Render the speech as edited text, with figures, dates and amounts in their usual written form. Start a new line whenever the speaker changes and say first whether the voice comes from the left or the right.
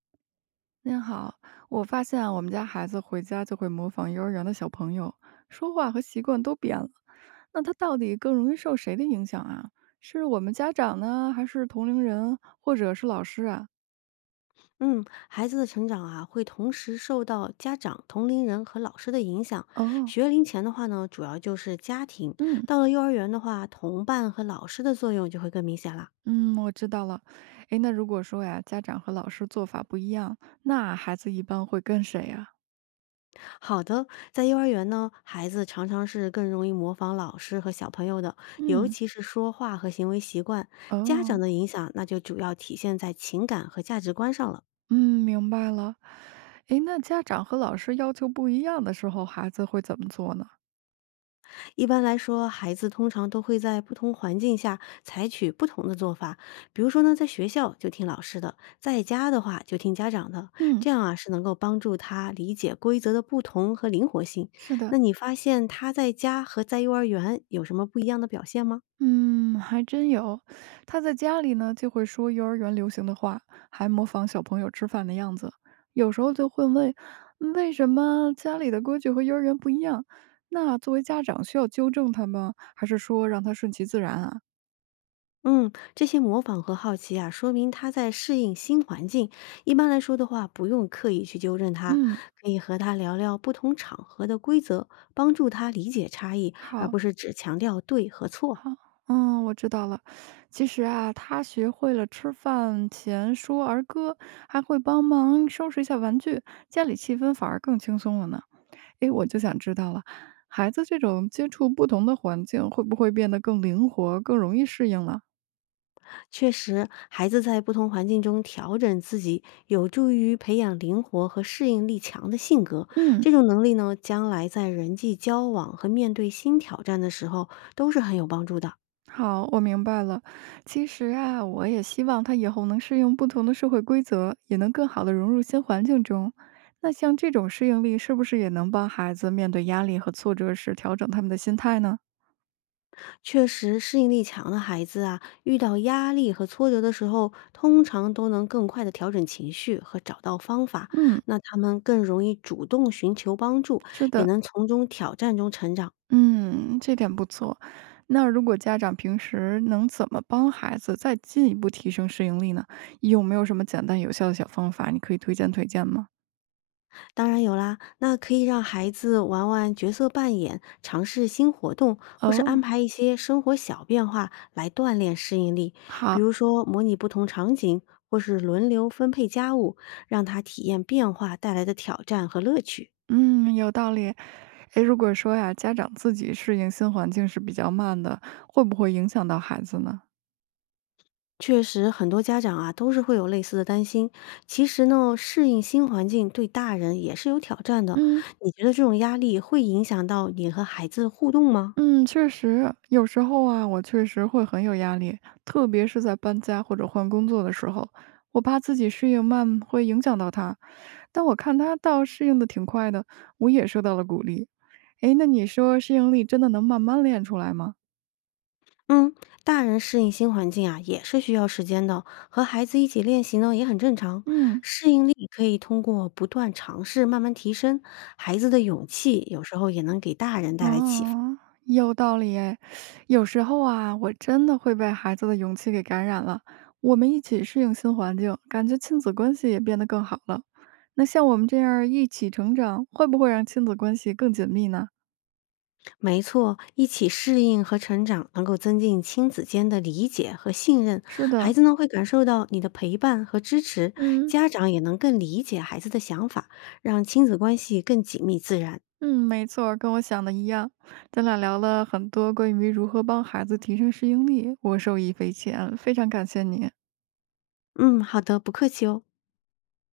right: 您好，我发现啊我们家孩子回家就会模仿幼儿园的小朋友，说话和习惯都变了。那他到底更容易受谁的影响啊？是我们家长呢，还是同龄人，或者是老师啊？
left: 嗯，孩子的成长啊，会同时受到家长、同龄人和老师的影响。
right: 哦，
left: 学龄前的话呢，主要就是家庭；
right: 嗯
left: 到了幼儿园的话，同伴和老师的作用就会更明显啦。
right: 嗯，我知道了。诶，那如果说呀，家长和老师做法不一样，那孩子一般会跟谁呀、
left: 好的，在幼儿园呢，孩子常常是更容易模仿老师和小朋友的，尤
right: 嗯，
left: 其是说话和行为习惯。家长
right: 哦，
left: 的影响，那就主要体现在情感和价值观上了。
right: 嗯，明白了。诶，那家长和老师要求不一样的时候，孩子会怎么做呢？
left: 一般来说，孩子通常都会在不同环境下采取不同的做法。比如说呢，在学校就听老师的，在家的话就听家长的，
right: 嗯，
left: 这样啊是能够帮助他理解规则的不同和灵活性。
right: 是的。
left: 那你发现他在家和在幼儿园有什么不一样的表现吗？
right: 嗯，还真有。他在家里呢，就会说幼儿园流行的话，还模仿小朋友吃饭的样子。有时候就会问，为什么家里的规矩和幼儿园不一样？那作为家长需要纠正他吗？还是说让他顺其自然啊？
left: 嗯，这些模仿和好奇啊，说明他在适应新环境。一般来说的话，不用刻意去纠正他，
right: 嗯，
left: 可以和他聊聊不同场合的规则，帮助他理解差异，而
right: 好，
left: 不是只强调对和错。
right: 好，嗯，我知道了。其实啊，他学会了吃饭前说儿歌，还会帮忙收拾一下玩具，家里气氛反而更轻松了呢。诶，我就想知道了，孩子这种接触不同的环境，会不会变得更灵活、更容易适应了？
left: 确实，孩子在不同环境中调整自己，有助于培养灵活和适应力强的性格。
right: 嗯，
left: 这种能力呢，将来在人际交往和面对新挑战的时候都是很有帮助的。
right: 好，我明白了。其实啊，我也希望他以后能适应不同的社会规则，也能更好的融入新环境中。那像这种适应力，是不是也能帮孩子面对压力和挫折时调整他们的心态呢？
left: 确实，适应力强的孩子啊，遇到压力和挫折的时候，通常都能更快的调整情绪和找到方法。
right: 嗯，
left: 那他们更容易主动寻求帮助，
right: 是
left: 也
right: 的，
left: 能从中挑战中成长。
right: 嗯，这点不错。那如果家长平时能怎么帮孩子再进一步提升适应力呢？有没有什么简单有效的小方法，你可以推荐推荐吗？
left: 当然有啦，那可以让孩子玩玩角色扮演，尝试新活动，或是安
right: 哦，
left: 排一些生活小变化来锻炼适应力，比
right: 好，
left: 如说模拟不同场景，或是轮流分配家务，让他体验变化带来的挑战和乐趣。
right: 嗯，有道理。诶，如果说呀，家长自己适应新环境是比较慢的，会不会影响到孩子呢？
left: 确实，很多家长啊都是会有类似的担心。其实呢，适应新环境对大人也是有挑战的。
right: 嗯。
left: 你觉得这种压力会影响到你和孩子互动吗？
right: 嗯，确实，有时候啊，我确实会很有压力，特别是在搬家或者换工作的时候，我怕自己适应慢会影响到他，但我看他倒适应的挺快的，我也受到了鼓励。诶，那你说适应力真的能慢慢练出来吗？
left: 嗯，大人适应新环境啊也是需要时间的，和孩子一起练习呢也很正常。
right: 嗯，
left: 适应力可以通过不断尝试慢慢提升，孩子的勇气有时候也能给大人带来启发。
right: 哦，有道理诶。有时候啊，我真的会被孩子的勇气给感染了。我们一起适应新环境，感觉亲子关系也变得更好了。那像我们这样儿一起成长，会不会让亲子关系更紧密呢？
left: 没错，一起适应和成长，能够增进亲子间的理解和信任。
right: 是
left: 孩
right: 的，
left: 子呢会感受到你的陪伴和支持，
right: 嗯
left: 家长也能更理解孩子的想法，让亲子关系更紧密自然。
right: 嗯，没错儿跟我想的一样。咱俩聊了很多关于如何帮孩子提升适应力，我受益匪浅，非常感谢你。
left: 嗯，好的，不客气哦。